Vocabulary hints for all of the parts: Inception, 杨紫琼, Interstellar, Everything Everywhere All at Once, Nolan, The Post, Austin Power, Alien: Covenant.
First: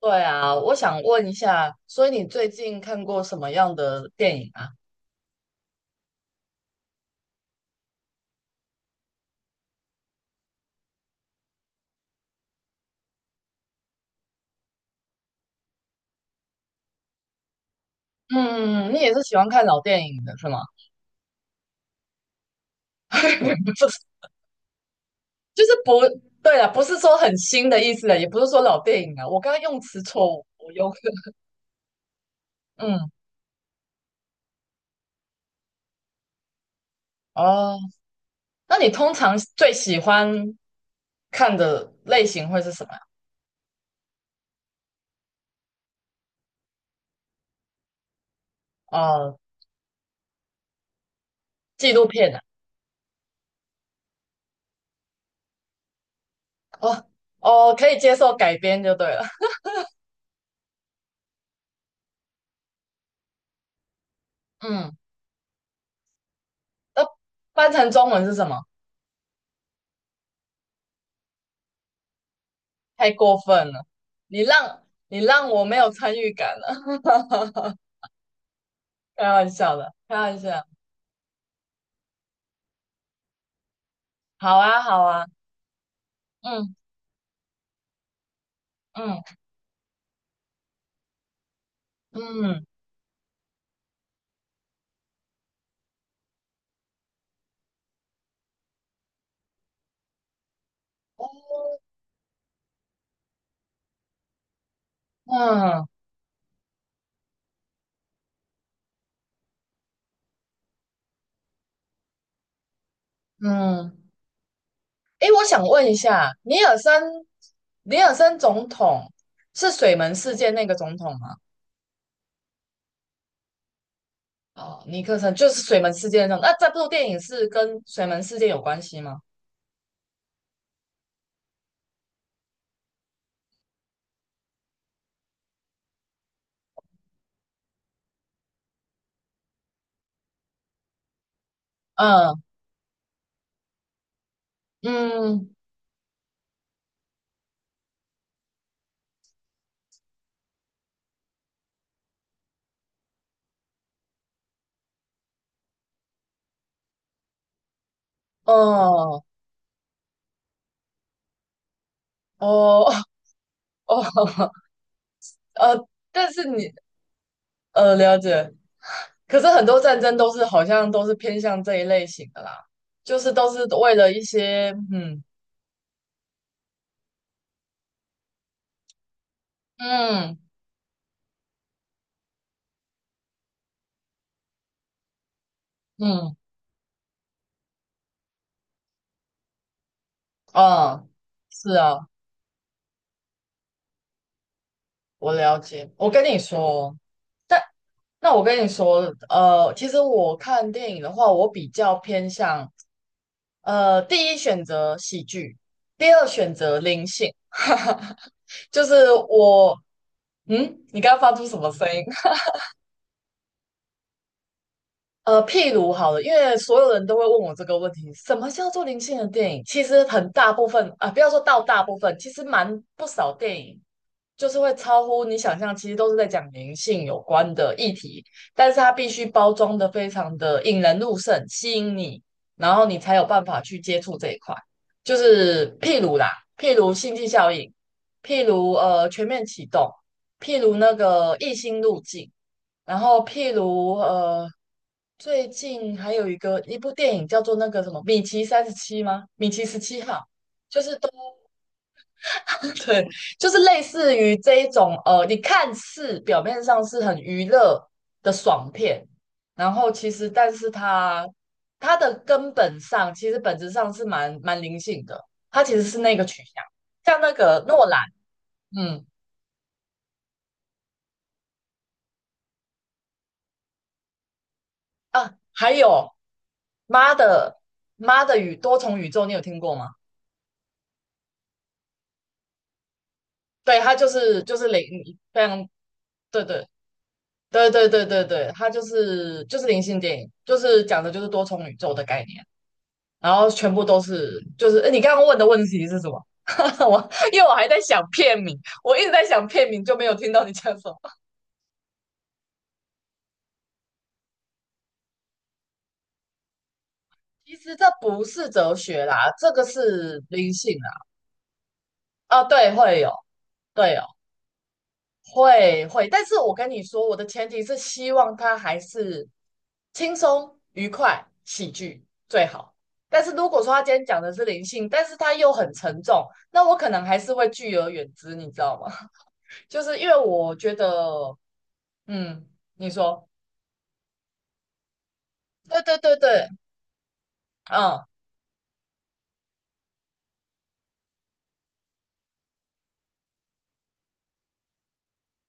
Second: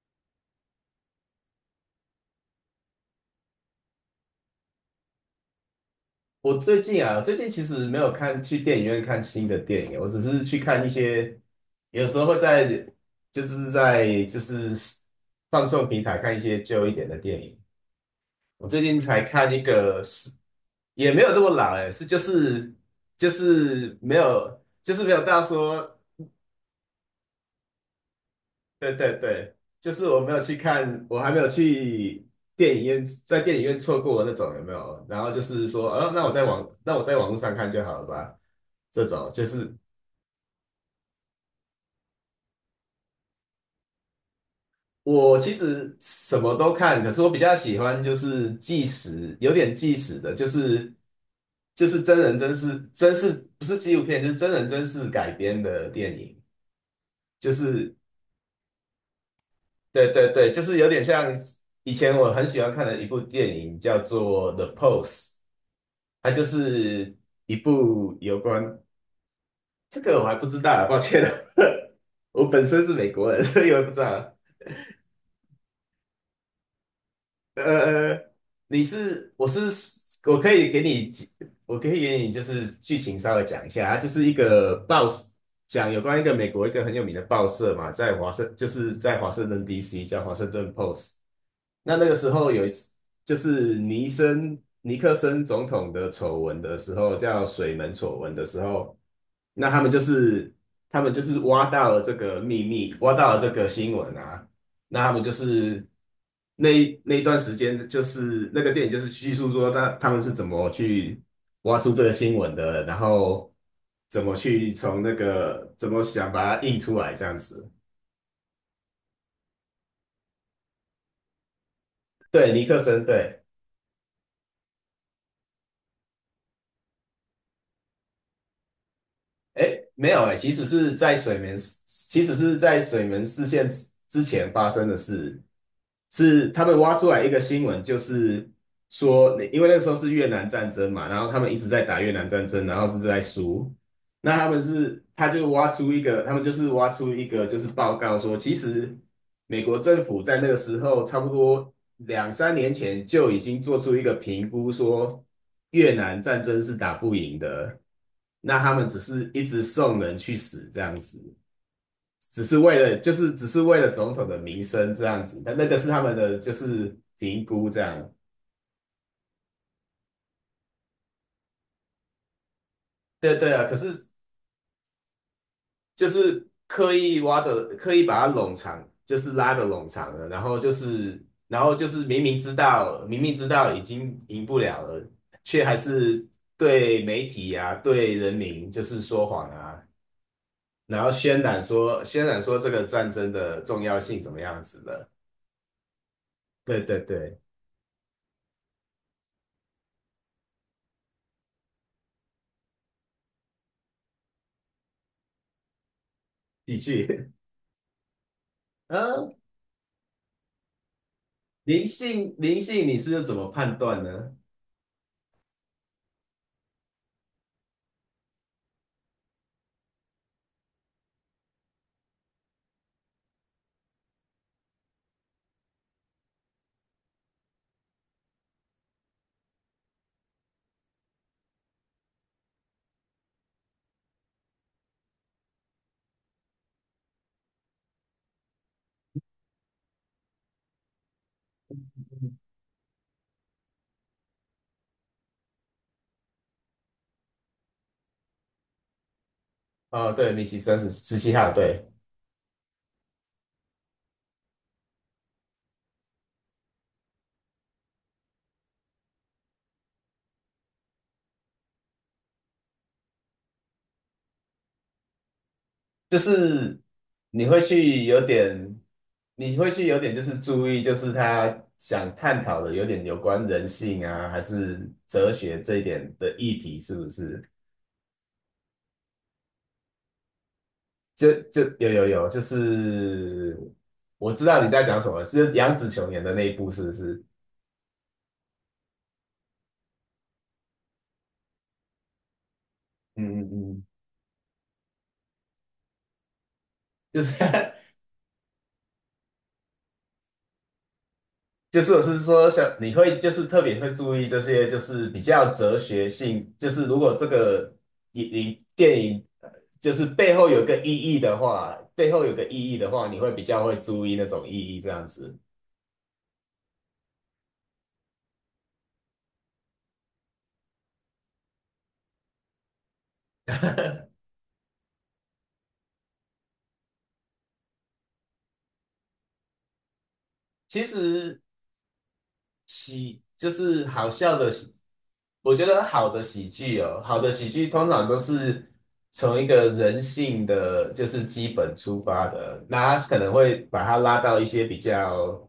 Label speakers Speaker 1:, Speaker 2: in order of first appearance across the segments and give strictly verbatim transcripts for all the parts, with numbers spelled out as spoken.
Speaker 1: 对啊，我想问一下，所以你最近看过什么样的电影啊？
Speaker 2: 我最近啊，最近其实没有看去电影院看新的电影，我只是去看一些，有时候会在就是在就是放送平台看一些旧一点的电影。我最
Speaker 1: 嗯，你
Speaker 2: 近
Speaker 1: 也是
Speaker 2: 才
Speaker 1: 喜欢
Speaker 2: 看一
Speaker 1: 看老
Speaker 2: 个
Speaker 1: 电影
Speaker 2: 是，
Speaker 1: 的是吗？
Speaker 2: 也没有那么老哎，是就是就
Speaker 1: 不是。
Speaker 2: 是没有就是没有到
Speaker 1: 就是不，
Speaker 2: 说
Speaker 1: 对啊，不是说很新的意思啊，也不是说老
Speaker 2: 对
Speaker 1: 电
Speaker 2: 对
Speaker 1: 影啊，我刚
Speaker 2: 对，
Speaker 1: 刚用
Speaker 2: 就
Speaker 1: 词
Speaker 2: 是我
Speaker 1: 错
Speaker 2: 没有
Speaker 1: 误，
Speaker 2: 去
Speaker 1: 我用
Speaker 2: 看，我还没有去电 影院，
Speaker 1: 嗯，
Speaker 2: 在电影院错过那种有没有？然后就是说，呃、那我在网，那我在网络上看
Speaker 1: 哦，
Speaker 2: 就好了吧。
Speaker 1: 那你
Speaker 2: 这
Speaker 1: 通
Speaker 2: 种
Speaker 1: 常
Speaker 2: 就是
Speaker 1: 最喜欢看的类型会是什么呀？
Speaker 2: 我其实什么都看，可是我比较喜欢就是纪实，
Speaker 1: 哦，
Speaker 2: 有点纪实的，就是就
Speaker 1: 纪
Speaker 2: 是
Speaker 1: 录
Speaker 2: 真
Speaker 1: 片
Speaker 2: 人
Speaker 1: 啊，
Speaker 2: 真事，真事不是纪录片，就是真人真事改编的电影，
Speaker 1: 哦
Speaker 2: 就
Speaker 1: 哦，可
Speaker 2: 是
Speaker 1: 以接受改编就对了。
Speaker 2: 对对对，就是有点像以前我很喜欢看的一部电影叫做 《The
Speaker 1: 嗯，
Speaker 2: Post》。它就
Speaker 1: 那
Speaker 2: 是一
Speaker 1: 翻成中
Speaker 2: 部
Speaker 1: 文是
Speaker 2: 有
Speaker 1: 什么？
Speaker 2: 关这个我还不知道啊抱歉了，我本身是
Speaker 1: 太
Speaker 2: 美国
Speaker 1: 过
Speaker 2: 人，所
Speaker 1: 分
Speaker 2: 以我也
Speaker 1: 了！
Speaker 2: 不知道。
Speaker 1: 你让你让我没有参与感了。
Speaker 2: 呃，呃你
Speaker 1: 开
Speaker 2: 是我
Speaker 1: 玩
Speaker 2: 是
Speaker 1: 笑的，开玩
Speaker 2: 我可
Speaker 1: 笑。
Speaker 2: 以给你几我可以给你就是剧情稍微讲一下，它就是一
Speaker 1: 好
Speaker 2: 个
Speaker 1: 啊，好
Speaker 2: 报
Speaker 1: 啊，
Speaker 2: 讲有关一个美国一
Speaker 1: 嗯
Speaker 2: 个很有名的报社嘛，在华盛就是在华
Speaker 1: 嗯
Speaker 2: 盛顿 D C 叫华盛顿 Post。那那个时候
Speaker 1: 嗯
Speaker 2: 有一次，就是尼森尼克森总统的丑闻的时候，叫水门丑闻的时候，那他们就是他们就是挖到了这个秘密，挖到了这个新闻啊，那他们就是
Speaker 1: 嗯
Speaker 2: 那一那一段时间，就是那个电影就是叙述说他他们是怎么去挖出这个新闻的，然后
Speaker 1: 嗯。
Speaker 2: 怎么去从那
Speaker 1: 诶，我想
Speaker 2: 个
Speaker 1: 问
Speaker 2: 怎
Speaker 1: 一
Speaker 2: 么想
Speaker 1: 下，
Speaker 2: 把
Speaker 1: 尼
Speaker 2: 它
Speaker 1: 尔
Speaker 2: 印出来这
Speaker 1: 森，
Speaker 2: 样子。
Speaker 1: 尼尔森总统是水门事件那个总统吗？
Speaker 2: 对，尼克森，对。
Speaker 1: 哦，尼克森就是水门事件那种。那这部电影是跟水门事件有关系吗？
Speaker 2: 哎，没有哎，其实是在水门，其实是在水门事件之前发生的事。是他们挖出来一个新闻，就是说，因为那时候是越南战争嘛，然后他们一直在打越南
Speaker 1: 嗯
Speaker 2: 战争，然后是在输。那他们是，他
Speaker 1: 嗯。
Speaker 2: 就挖出一个，他们就是挖出一个，就是报告说，其实美国政府在那个时候，差不多两三年前就已经做出一个评估，说越南战争是打不赢的，那他们只
Speaker 1: 哦
Speaker 2: 是一直送人去死这样子。只是为
Speaker 1: 哦
Speaker 2: 了就是只是为了
Speaker 1: 哦
Speaker 2: 总统的 名声这样子，但那个
Speaker 1: 呃，
Speaker 2: 是他们
Speaker 1: 但
Speaker 2: 的
Speaker 1: 是
Speaker 2: 就
Speaker 1: 你
Speaker 2: 是评估这
Speaker 1: 呃
Speaker 2: 样。
Speaker 1: 了解，可是很多战争都是好像都是偏向这一类型的啦，就是
Speaker 2: 对
Speaker 1: 都
Speaker 2: 对
Speaker 1: 是
Speaker 2: 啊，可
Speaker 1: 为
Speaker 2: 是
Speaker 1: 了一些嗯
Speaker 2: 就是刻意挖的，刻意把它冗长，就是拉的冗长了，
Speaker 1: 嗯
Speaker 2: 然后就是然后就是明明知道明明知道已经赢不了了，却还是
Speaker 1: 嗯
Speaker 2: 对媒体啊对人民就是说谎啊，然
Speaker 1: 啊，
Speaker 2: 后渲染
Speaker 1: 是
Speaker 2: 说
Speaker 1: 啊，
Speaker 2: 渲染说这个战争的重要性怎么样子的。
Speaker 1: 我了解。我跟你
Speaker 2: 对
Speaker 1: 说，
Speaker 2: 对对，
Speaker 1: 但那我跟你说，呃，其实我看电影的话，我比较偏向呃第一选择喜剧，第二选择
Speaker 2: 喜
Speaker 1: 灵
Speaker 2: 剧。
Speaker 1: 性。哈哈，就 是
Speaker 2: 嗯，
Speaker 1: 我嗯，你刚刚发出什么
Speaker 2: 灵
Speaker 1: 声音？
Speaker 2: 性，灵性，你是怎么判断呢？
Speaker 1: 呃，譬如好了，因为所有人都会问我这个问题，什么叫做灵性的电影？其实很大部分啊、不要说到大部分，其实蛮不少电影就是会超乎你想象，其实都是在讲灵性有关的议题，但是它必须包装的非常的引人入胜，吸引你，然后你才有办法去接触这一块。就是譬如啦，譬如星际效应，譬如呃全面启动，譬如那个异星路径，然后譬如呃最近还有一个一部电影叫做那个什么米奇三十七吗？米奇十七
Speaker 2: 哦，
Speaker 1: 号，
Speaker 2: 对，米奇三
Speaker 1: 就
Speaker 2: 十
Speaker 1: 是都
Speaker 2: 十七号，对，
Speaker 1: 对，就是类似于这一种呃，你看似表面上是很娱乐的爽片，然后其实但是它它的根本上其实本质上是蛮蛮灵性的，它其实是那
Speaker 2: 就
Speaker 1: 个取向，
Speaker 2: 是
Speaker 1: 像那
Speaker 2: 你会
Speaker 1: 个诺兰。
Speaker 2: 去有点，
Speaker 1: 嗯。
Speaker 2: 你会去有点就是注意，就是他想探讨的有点有关人性啊，还是哲
Speaker 1: 啊，
Speaker 2: 学
Speaker 1: 还
Speaker 2: 这一点
Speaker 1: 有
Speaker 2: 的议题，是不
Speaker 1: 妈
Speaker 2: 是？
Speaker 1: 的妈的宇多重宇宙，你有听过吗？
Speaker 2: 就就有有有，就是
Speaker 1: 对，它就
Speaker 2: 我
Speaker 1: 是
Speaker 2: 知
Speaker 1: 就
Speaker 2: 道
Speaker 1: 是
Speaker 2: 你
Speaker 1: 灵
Speaker 2: 在讲什么，
Speaker 1: 非
Speaker 2: 是
Speaker 1: 常
Speaker 2: 杨紫琼演的
Speaker 1: 对
Speaker 2: 那一
Speaker 1: 对
Speaker 2: 部，是不是？
Speaker 1: 对对对对对，它就是就是灵性电影，就是讲的就是多重宇宙的概念。然
Speaker 2: 嗯
Speaker 1: 后
Speaker 2: 嗯
Speaker 1: 全部
Speaker 2: 嗯，
Speaker 1: 都是，就是诶你刚刚问的问题是什么？我
Speaker 2: 就是
Speaker 1: 因为我还在想片名，我一直在想片名，就没有听到你讲什么。
Speaker 2: 就是我是说像你会就是特别会注意这些，就是比较哲学性，就是如果这
Speaker 1: 其
Speaker 2: 个
Speaker 1: 实这不
Speaker 2: 影
Speaker 1: 是
Speaker 2: 影
Speaker 1: 哲
Speaker 2: 电
Speaker 1: 学
Speaker 2: 影
Speaker 1: 啦，这
Speaker 2: 呃
Speaker 1: 个
Speaker 2: 就是
Speaker 1: 是
Speaker 2: 背后
Speaker 1: 灵
Speaker 2: 有
Speaker 1: 性
Speaker 2: 个意
Speaker 1: 啦。
Speaker 2: 义的话，背后有
Speaker 1: 啊，
Speaker 2: 个
Speaker 1: 哦
Speaker 2: 意
Speaker 1: 对，
Speaker 2: 义的
Speaker 1: 会
Speaker 2: 话，
Speaker 1: 有，
Speaker 2: 你会比较会
Speaker 1: 对哦，
Speaker 2: 注意那种意义这样子。
Speaker 1: 会会，但是我跟你说，我的前提是希望他还是轻松、愉快、喜剧最好。但是如果说他今天讲的是灵性，但是他又很沉重，那我可能还是会拒而远之，你知道吗？就是因为我觉
Speaker 2: 其
Speaker 1: 得
Speaker 2: 实
Speaker 1: 嗯，你
Speaker 2: 喜
Speaker 1: 说，
Speaker 2: 就是好笑的喜，我觉
Speaker 1: 对
Speaker 2: 得
Speaker 1: 对
Speaker 2: 好
Speaker 1: 对
Speaker 2: 的
Speaker 1: 对，
Speaker 2: 喜剧哦，好的喜剧通
Speaker 1: 嗯，
Speaker 2: 常都是从一个人性的就是基本出发的，那它可能会把它拉到一些比较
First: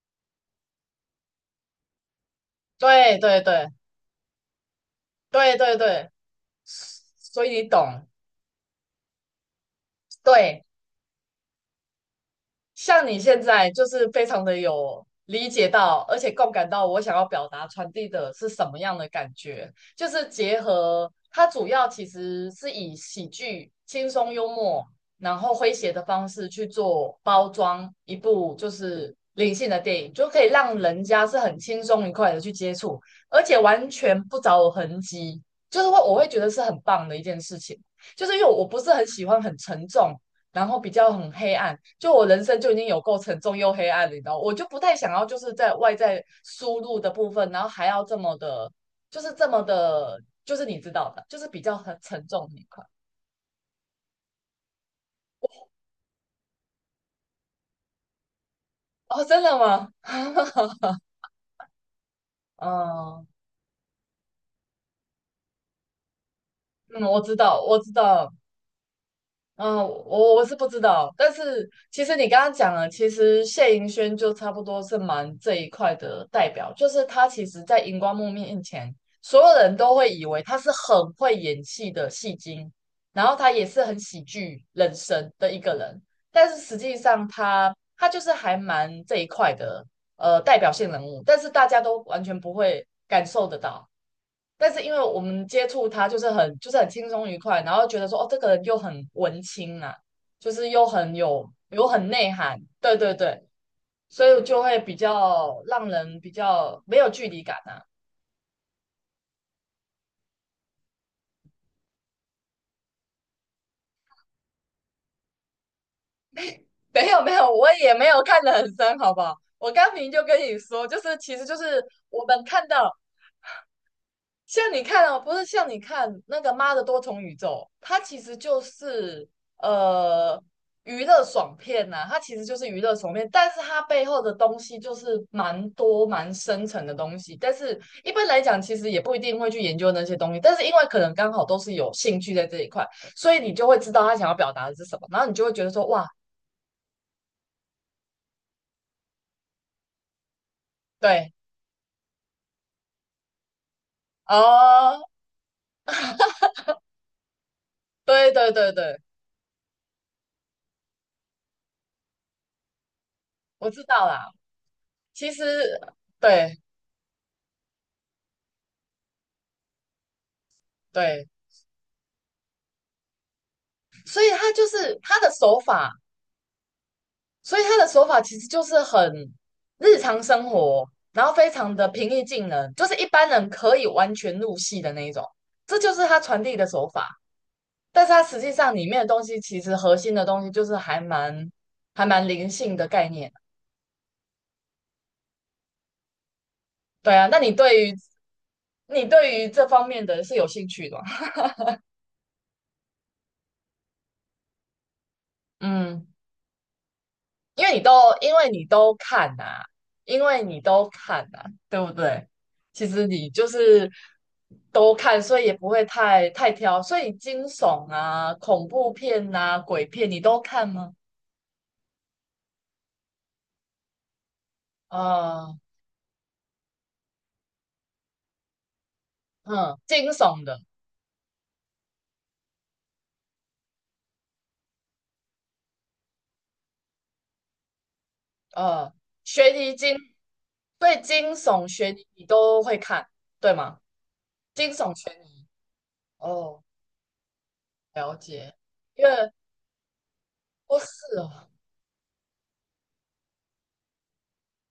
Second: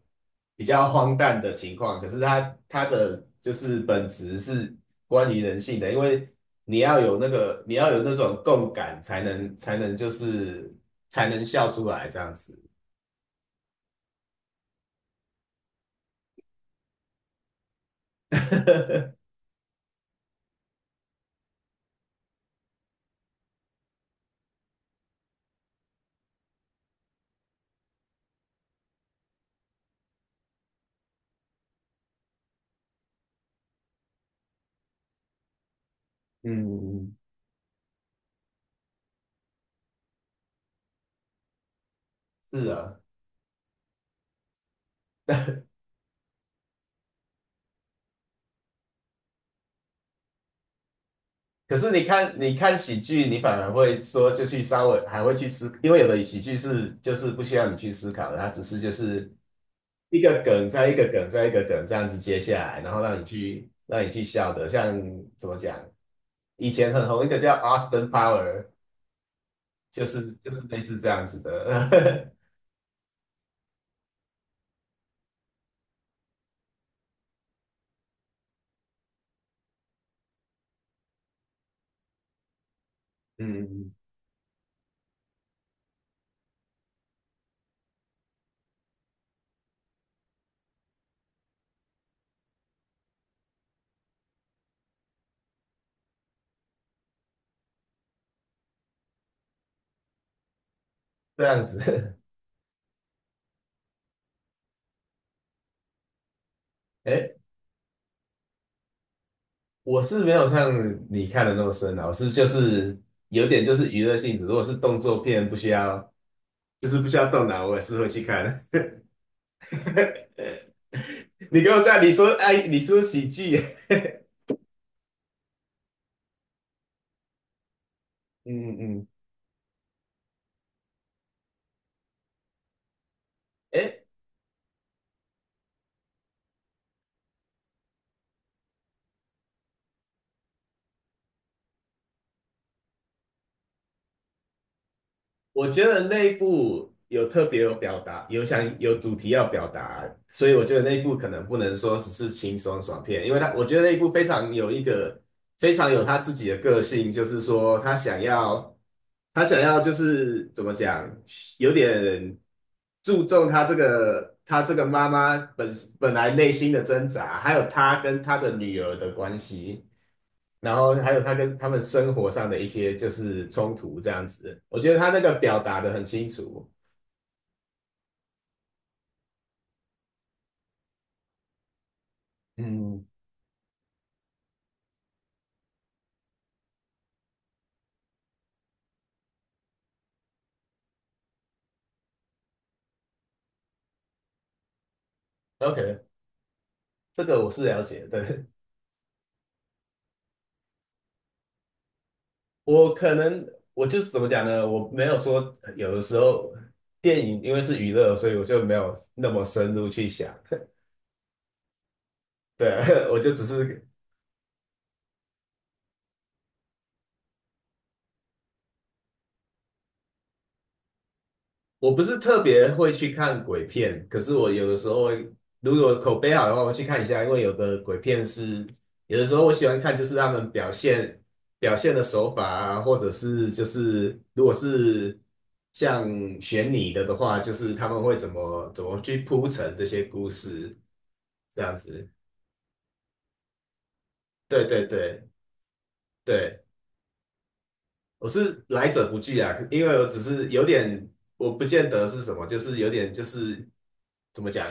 Speaker 2: 比较荒诞的情况，可是它它
Speaker 1: 对
Speaker 2: 的
Speaker 1: 对
Speaker 2: 就
Speaker 1: 对
Speaker 2: 是本质是关于
Speaker 1: 对
Speaker 2: 人
Speaker 1: 对
Speaker 2: 性的，因
Speaker 1: 对，
Speaker 2: 为你要有那
Speaker 1: 所以
Speaker 2: 个
Speaker 1: 你
Speaker 2: 你要有
Speaker 1: 懂，
Speaker 2: 那种共感，才能才能就
Speaker 1: 对。
Speaker 2: 是才能笑出来这样子。
Speaker 1: 像你现在就是非常的有理解到，而且共感到我想要表达传递的是什么样的 感觉，就是结合它主要其实是以喜剧、轻松幽默，然后诙谐的方式去做包装一部就是灵性的电影，就可以让人家是很轻松愉快的去接触，而且完全不着痕迹，就是会我会觉得是很棒
Speaker 2: 嗯，
Speaker 1: 的一件事情，就是因为我不是很喜欢很沉重。然后比较很黑暗，就我人生
Speaker 2: 是
Speaker 1: 就已经
Speaker 2: 啊。
Speaker 1: 有够沉重又黑暗了，你知道，我就不太想要就是在外在输入的部分，然后还要这么的，就是这么的，就是你知道的，就是比较
Speaker 2: 可是
Speaker 1: 很
Speaker 2: 你
Speaker 1: 沉
Speaker 2: 看，
Speaker 1: 重
Speaker 2: 你
Speaker 1: 那一
Speaker 2: 看
Speaker 1: 块。
Speaker 2: 喜剧，你反而会说就去稍微还会去思，因为有的喜剧是就是不需要你去思考的，它只是就
Speaker 1: 哦，
Speaker 2: 是
Speaker 1: 真的吗？
Speaker 2: 一个梗 再一个梗再一个梗这样子接下来，然后让你
Speaker 1: 嗯
Speaker 2: 去让你去笑的。像怎么讲，以前
Speaker 1: 嗯，
Speaker 2: 很
Speaker 1: 我
Speaker 2: 红一
Speaker 1: 知
Speaker 2: 个叫
Speaker 1: 道，我知
Speaker 2: Austin
Speaker 1: 道。
Speaker 2: Power,
Speaker 1: 嗯，
Speaker 2: 就是
Speaker 1: 我我
Speaker 2: 就
Speaker 1: 是
Speaker 2: 是
Speaker 1: 不知
Speaker 2: 类似这
Speaker 1: 道，
Speaker 2: 样
Speaker 1: 但
Speaker 2: 子
Speaker 1: 是其实你
Speaker 2: 的，
Speaker 1: 刚刚讲了，其实谢盈萱就差不多是蛮这一块的代表，就是她其实在荧光幕面前，所有人都会以为他是很会演戏的戏精，然后 他也是
Speaker 2: 嗯，
Speaker 1: 很喜剧人生的一个人，但是实际上他他就是还蛮这一块的呃代表性人物，但是大家都完全不会感受得到。但是因为我们接触他就是很就是很轻松愉快，然后觉得说哦，这个人又很文青啊，就是又很
Speaker 2: 这
Speaker 1: 有
Speaker 2: 样
Speaker 1: 有很
Speaker 2: 子。
Speaker 1: 内涵，对对对，所以就会比较让人比 较没有距
Speaker 2: 哎，
Speaker 1: 离感啊。
Speaker 2: 我是没有像你看的那么深啊，我是就是有点就是娱乐性质，如果是动作片不需要就是不
Speaker 1: 没
Speaker 2: 需
Speaker 1: 有
Speaker 2: 要
Speaker 1: 没
Speaker 2: 动
Speaker 1: 有，
Speaker 2: 脑，
Speaker 1: 我
Speaker 2: 我也
Speaker 1: 也
Speaker 2: 是
Speaker 1: 没
Speaker 2: 会
Speaker 1: 有
Speaker 2: 去
Speaker 1: 看
Speaker 2: 看。
Speaker 1: 得很 深，好不好？我刚明明就跟你说，就是其实 就
Speaker 2: 你给我
Speaker 1: 是
Speaker 2: 在，你
Speaker 1: 我
Speaker 2: 说
Speaker 1: 们看
Speaker 2: 哎，你
Speaker 1: 到
Speaker 2: 说喜剧，
Speaker 1: 像你看哦，不是像你看那个《妈的多重宇宙》，它其实就
Speaker 2: 嗯嗯，
Speaker 1: 是呃娱乐爽片呐、它其实就是娱乐爽片，但是它
Speaker 2: 哎，
Speaker 1: 背后的东西就是蛮多蛮深层的东西。但是一般来讲，其实也不一定会去研究那些东西，但是因为可能刚好都是有兴趣在这一块，所以你就会知道他想要表达的是什么，然后你就会觉
Speaker 2: 我
Speaker 1: 得
Speaker 2: 觉
Speaker 1: 说
Speaker 2: 得
Speaker 1: 哇，
Speaker 2: 那一部有特别有表达，有想有主题要表达，所以我觉得那一部可
Speaker 1: 对，
Speaker 2: 能不能说只是轻松爽片，因为他我觉得那一部非常有一
Speaker 1: 哦，
Speaker 2: 个非常有他自己的个性，就是说他想
Speaker 1: 对对对
Speaker 2: 要
Speaker 1: 对，
Speaker 2: 他想要就是怎么讲，有点注重他
Speaker 1: 我
Speaker 2: 这
Speaker 1: 知道啦。
Speaker 2: 个他这个妈
Speaker 1: 其
Speaker 2: 妈
Speaker 1: 实
Speaker 2: 本本来内
Speaker 1: 对
Speaker 2: 心的挣扎，还有他跟他的女儿的关系。然后还有
Speaker 1: 对，
Speaker 2: 他跟他们生活上的一些就是冲突这
Speaker 1: 所
Speaker 2: 样
Speaker 1: 以他
Speaker 2: 子，
Speaker 1: 就
Speaker 2: 我觉
Speaker 1: 是
Speaker 2: 得他
Speaker 1: 他
Speaker 2: 那
Speaker 1: 的
Speaker 2: 个
Speaker 1: 手
Speaker 2: 表达
Speaker 1: 法。
Speaker 2: 的很清楚。
Speaker 1: 所以他的手法其实就是很日常生活，然后非常的平易近人，就是一
Speaker 2: 嗯，
Speaker 1: 般人可以完全入戏的那一种。这就是他传递的手法，但是他实际上里面的东西，其实核心的东西就是还蛮还蛮灵性的概念。
Speaker 2: OK,
Speaker 1: 对
Speaker 2: 这
Speaker 1: 啊，那
Speaker 2: 个
Speaker 1: 你
Speaker 2: 我是了
Speaker 1: 对于
Speaker 2: 解的，对，
Speaker 1: 你对于这方面的是有兴趣的吗？
Speaker 2: 我可能我就是怎么讲呢？我没有说呃有的
Speaker 1: 嗯。
Speaker 2: 时候电影因为
Speaker 1: 因为
Speaker 2: 是
Speaker 1: 你都
Speaker 2: 娱乐，所
Speaker 1: 因
Speaker 2: 以我
Speaker 1: 为你
Speaker 2: 就没
Speaker 1: 都
Speaker 2: 有那
Speaker 1: 看呐、
Speaker 2: 么深入去
Speaker 1: 因
Speaker 2: 想。
Speaker 1: 为你 都看呐，对不对？其实
Speaker 2: 对，我
Speaker 1: 你
Speaker 2: 就只
Speaker 1: 就
Speaker 2: 是
Speaker 1: 是都看，所以也不会太太挑。所以惊悚啊、恐怖片呐、鬼片你都看吗？
Speaker 2: 我不是特别会去看鬼片，可是我有的时候会
Speaker 1: 啊、
Speaker 2: 如果口碑好的话，我会去看一下，因为有的鬼片是，有的时候我喜
Speaker 1: 嗯，
Speaker 2: 欢看，
Speaker 1: 惊
Speaker 2: 就是他
Speaker 1: 悚
Speaker 2: 们
Speaker 1: 的，
Speaker 2: 表现表现的手法啊，或者是就是如果是像悬疑的的话，就是他们会怎么怎
Speaker 1: 呃，
Speaker 2: 么去铺
Speaker 1: 悬疑
Speaker 2: 陈这
Speaker 1: 惊，
Speaker 2: 些故事，
Speaker 1: 对，惊
Speaker 2: 这
Speaker 1: 悚、
Speaker 2: 样
Speaker 1: 悬疑
Speaker 2: 子。
Speaker 1: 你都会看，对吗？
Speaker 2: 对
Speaker 1: 惊
Speaker 2: 对
Speaker 1: 悚、悬
Speaker 2: 对
Speaker 1: 疑，哦，
Speaker 2: 对，
Speaker 1: 了
Speaker 2: 我
Speaker 1: 解，
Speaker 2: 是来
Speaker 1: 因
Speaker 2: 者不
Speaker 1: 为
Speaker 2: 拒啊，因为我只是有
Speaker 1: 我是
Speaker 2: 点，
Speaker 1: 哦，
Speaker 2: 我不见得是什么，就是有点就是怎么讲。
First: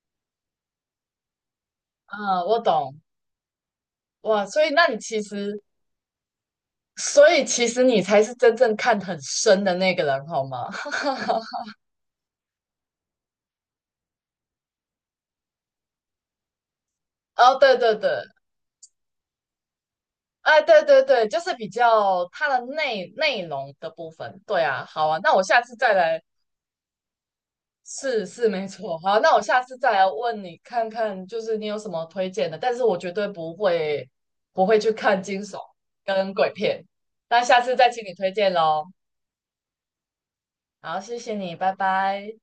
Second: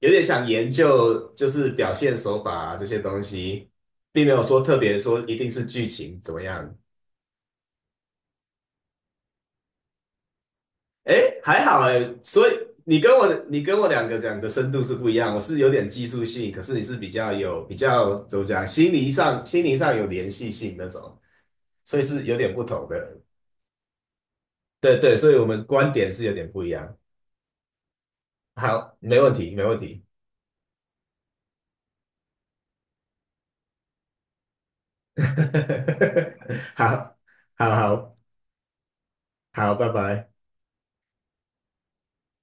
Speaker 2: 有点想研究，就是表现
Speaker 1: 啊、
Speaker 2: 手法
Speaker 1: 我
Speaker 2: 啊这些
Speaker 1: 懂。
Speaker 2: 东西，并没有
Speaker 1: 哇，
Speaker 2: 说
Speaker 1: 所以
Speaker 2: 特
Speaker 1: 那你
Speaker 2: 别说
Speaker 1: 其
Speaker 2: 一定
Speaker 1: 实
Speaker 2: 是剧情怎么样。
Speaker 1: 所以其实你才是真正看很深的那个人，好吗？
Speaker 2: 诶，还好诶，所以你跟我你跟我两个讲的深度是不一样，我是有点技术性，可是你是比较
Speaker 1: 哦，
Speaker 2: 有
Speaker 1: 对
Speaker 2: 比
Speaker 1: 对对，
Speaker 2: 较怎么讲，心理上心理上有联系
Speaker 1: 哎，
Speaker 2: 性
Speaker 1: 对
Speaker 2: 那
Speaker 1: 对
Speaker 2: 种，
Speaker 1: 对，就是比
Speaker 2: 所以是
Speaker 1: 较
Speaker 2: 有
Speaker 1: 它
Speaker 2: 点
Speaker 1: 的
Speaker 2: 不同
Speaker 1: 内
Speaker 2: 的。
Speaker 1: 内容的部分。对啊，
Speaker 2: 对
Speaker 1: 好
Speaker 2: 对，
Speaker 1: 啊，
Speaker 2: 所
Speaker 1: 那
Speaker 2: 以
Speaker 1: 我
Speaker 2: 我
Speaker 1: 下
Speaker 2: 们
Speaker 1: 次再
Speaker 2: 观点
Speaker 1: 来，
Speaker 2: 是有点不一样。
Speaker 1: 是是没
Speaker 2: 好，
Speaker 1: 错。好，
Speaker 2: 没问
Speaker 1: 那我
Speaker 2: 题，
Speaker 1: 下
Speaker 2: 没
Speaker 1: 次
Speaker 2: 问
Speaker 1: 再
Speaker 2: 题。
Speaker 1: 来问你看看，就是你有什么推荐的？但是我绝对不会不会去看惊悚跟鬼 片，
Speaker 2: 好，
Speaker 1: 那下
Speaker 2: 好
Speaker 1: 次再请你
Speaker 2: 好
Speaker 1: 推荐喽。
Speaker 2: 好拜拜。
Speaker 1: 好，谢谢你，拜拜。